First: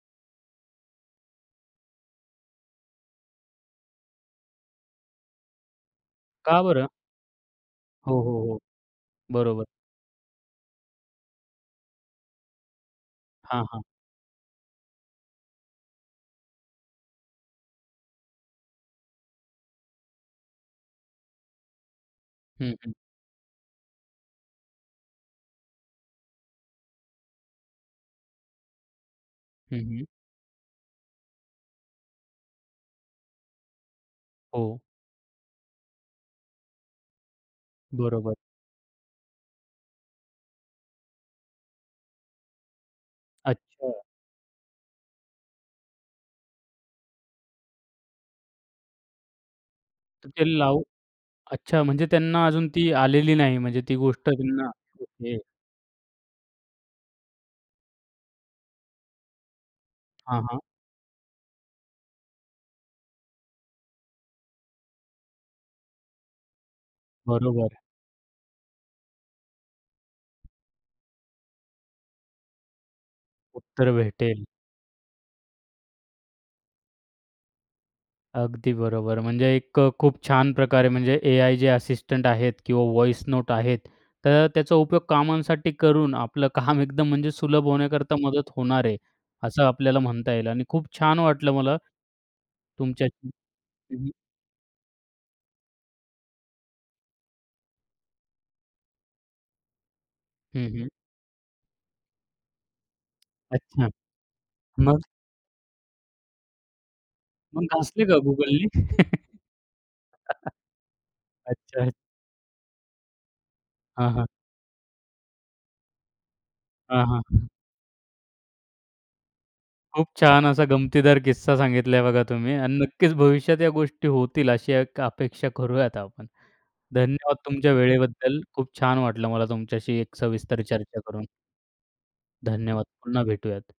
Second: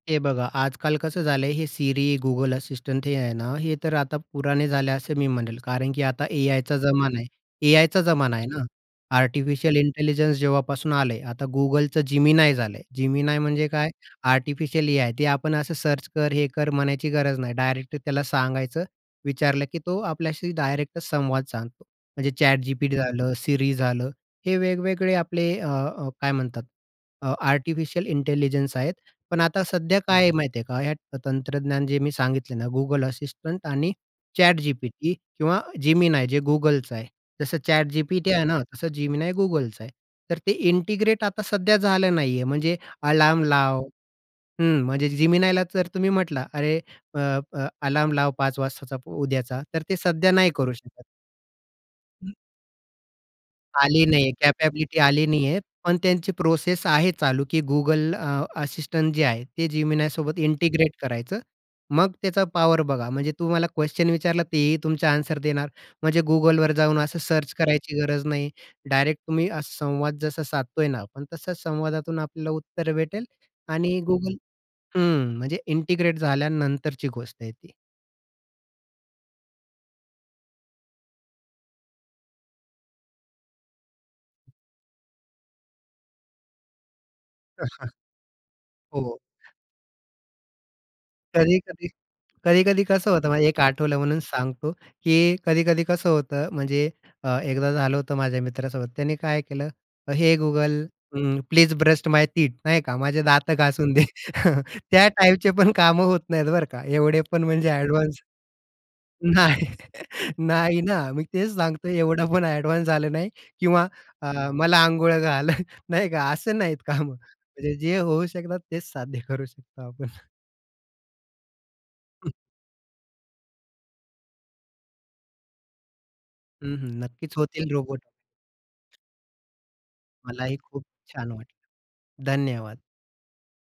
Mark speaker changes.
Speaker 1: हे बघा, आजकाल कसं झालंय हे Siri, Google Assistant हे आहे ना, हे तर आता पुराणे झाले असे मी म्हणेल. कारण की आता
Speaker 2: का
Speaker 1: एआयचा
Speaker 2: बरं?
Speaker 1: जमाना आहे. एआयचा
Speaker 2: हो,
Speaker 1: जमाना
Speaker 2: हो,
Speaker 1: आहे
Speaker 2: हो.
Speaker 1: ना.
Speaker 2: बरोबर.
Speaker 1: आर्टिफिशियल इंटेलिजन्स जेव्हापासून आलंय, आता Googleचं Gemini झालंय. Gemini
Speaker 2: हां,
Speaker 1: म्हणजे
Speaker 2: हां.
Speaker 1: काय? Artificial AI. ते आपण असं सर्च कर, हे कर म्हणायची गरज नाही. डायरेक्टली त्याला सांगायचं, विचारलं की तो आपल्याशी डायरेक्ट संवाद सांगतो. म्हणजे
Speaker 2: हं, हं.
Speaker 1: ChatGPT झालं, Siri झालं. हे वेगवेगळे आपले अ, अ, काय म्हणतात, अ, आर्टिफिशियल इंटेलिजन्स आहेत. पण आता
Speaker 2: हं,
Speaker 1: सध्या
Speaker 2: हं.
Speaker 1: काय आहे माहिती आहे का? ह्या तंत्रज्ञान जे मी सांगितल ना Google Assistant आणि
Speaker 2: हो.
Speaker 1: ChatGPT किंवा Gemini जे Googleचं आहे. जसं
Speaker 2: बरोबर.
Speaker 1: ChatGPT आहे ना, तसं Gemini Googleचं आहे. तर ते इंटिग्रेट आता सध्या झालं नाहीये, म्हणजे अलार्म लाव
Speaker 2: अच्छा.
Speaker 1: हं, म्हणजे Geminiला जर तुम्ही म्हटला, "अरे अ, अ, अलार्म लाव 5:00 वाजताचा पू उद्याचा." तर ते सध्या
Speaker 2: ते
Speaker 1: नाही करू
Speaker 2: लावू
Speaker 1: शकत.
Speaker 2: अच्छा, म्हणजे त्यांना अजून ती आलेली नाही, म्हणजे ती
Speaker 1: आली
Speaker 2: गोष्ट
Speaker 1: नाहीये,
Speaker 2: त्यांना
Speaker 1: कॅपॅबिलिटी
Speaker 2: [unintelligible]
Speaker 1: आली
Speaker 2: हे.
Speaker 1: नाहीये, पण त्यांची प्रोसेस आहे चालू, की Google अ, Assistant जे आहे, ते Geminiसोबत
Speaker 2: हां, हां.
Speaker 1: इंटिग्रेट करायचं. मग त्याचा पॉवर बघा. म्हणजे तुम्हाला क्वेशन विचारला, तेही तुमचे एन्सर देणार. म्हणजे Googleवर जाऊन असं सर्च
Speaker 2: बरोबर.
Speaker 1: करायची गरज नाही. डायरेक्ट तुम्ही असा संवाद जसा साधतोय ना आपण, तसच संवादातून आपल्याला उत्तरं भेटेल
Speaker 2: उत्तर
Speaker 1: आणि Google
Speaker 2: भेटेल.
Speaker 1: हं, म्हणजे इंटिग्रेट झाल्यानंतरची गोष्ट आहे ती.
Speaker 2: अगदी बरोबर, म्हणजे एक अ, खूप छान प्रकारे म्हणजे एआय जे असिस्टंट आहेत किंवा व्हॉइस नोट आहेत, तर त्याचा उपयोग कामांसाठी करून आपलं काम एकदम म्हणजे सुलभ होण्याकरता मदत होणार आहे,
Speaker 1: हो.
Speaker 2: असं आपल्याला म्हणता येईल आणि खूप छान वाटलं मला
Speaker 1: कधी-कधी कधी-कधी
Speaker 2: तुमच्या
Speaker 1: कसं होतं? मा
Speaker 2: हं,
Speaker 1: एक आठवलं
Speaker 2: हं.
Speaker 1: म्हणून सांगतो, की कधी-कधी कसं होतं, म्हणजे अ, एकदा झालं होतं माझ्या मित्रासोबत. त्याने काय केलं हे
Speaker 2: हं,
Speaker 1: Google
Speaker 2: हं.
Speaker 1: हं, प्लीज ब्रस्ट माय टीथ नाही का. माझे दातं
Speaker 2: अच्छा,
Speaker 1: घासून दे.
Speaker 2: मग?
Speaker 1: त्या टाइपचे पण कामं होत नाहीत बरं का, एवढे पण
Speaker 2: मग
Speaker 1: म्हणजे
Speaker 2: घासले का
Speaker 1: अ‍ॅडवान्स
Speaker 2: Googleनी?
Speaker 1: नाही नाही ना, मी तेच
Speaker 2: अच्छा.
Speaker 1: सांगतोय. एवढं पण अ‍ॅडवान्स झालं नाही किंवा
Speaker 2: हां, हां.
Speaker 1: अ, "मला अंघोळ घाल." नाही का असं नाहीत
Speaker 2: हां,
Speaker 1: कामं
Speaker 2: हां.
Speaker 1: म्हणजे जे होऊ शकतात तेच साध्य करू शकतो आपण.
Speaker 2: खूप छान असा गमतीदार किस्सा सांगितला आहे बघा
Speaker 1: हं.
Speaker 2: तुम्ही आणि नक्कीच भविष्यात या गोष्टी होतील, अशी एक अपेक्षा करूयात आपण.
Speaker 1: हं, हं नक्कीच
Speaker 2: धन्यवाद
Speaker 1: होतील
Speaker 2: तुमच्या
Speaker 1: रोबोट.
Speaker 2: वेळेबद्दल. खूप छान वाटलं मला तुमच्याशी एक
Speaker 1: मलाही
Speaker 2: सविस्तर
Speaker 1: खूप
Speaker 2: चर्चा करून.
Speaker 1: छान वाटलं. धन्यवाद.
Speaker 2: धन्यवाद. पुन्हा भेटूयात.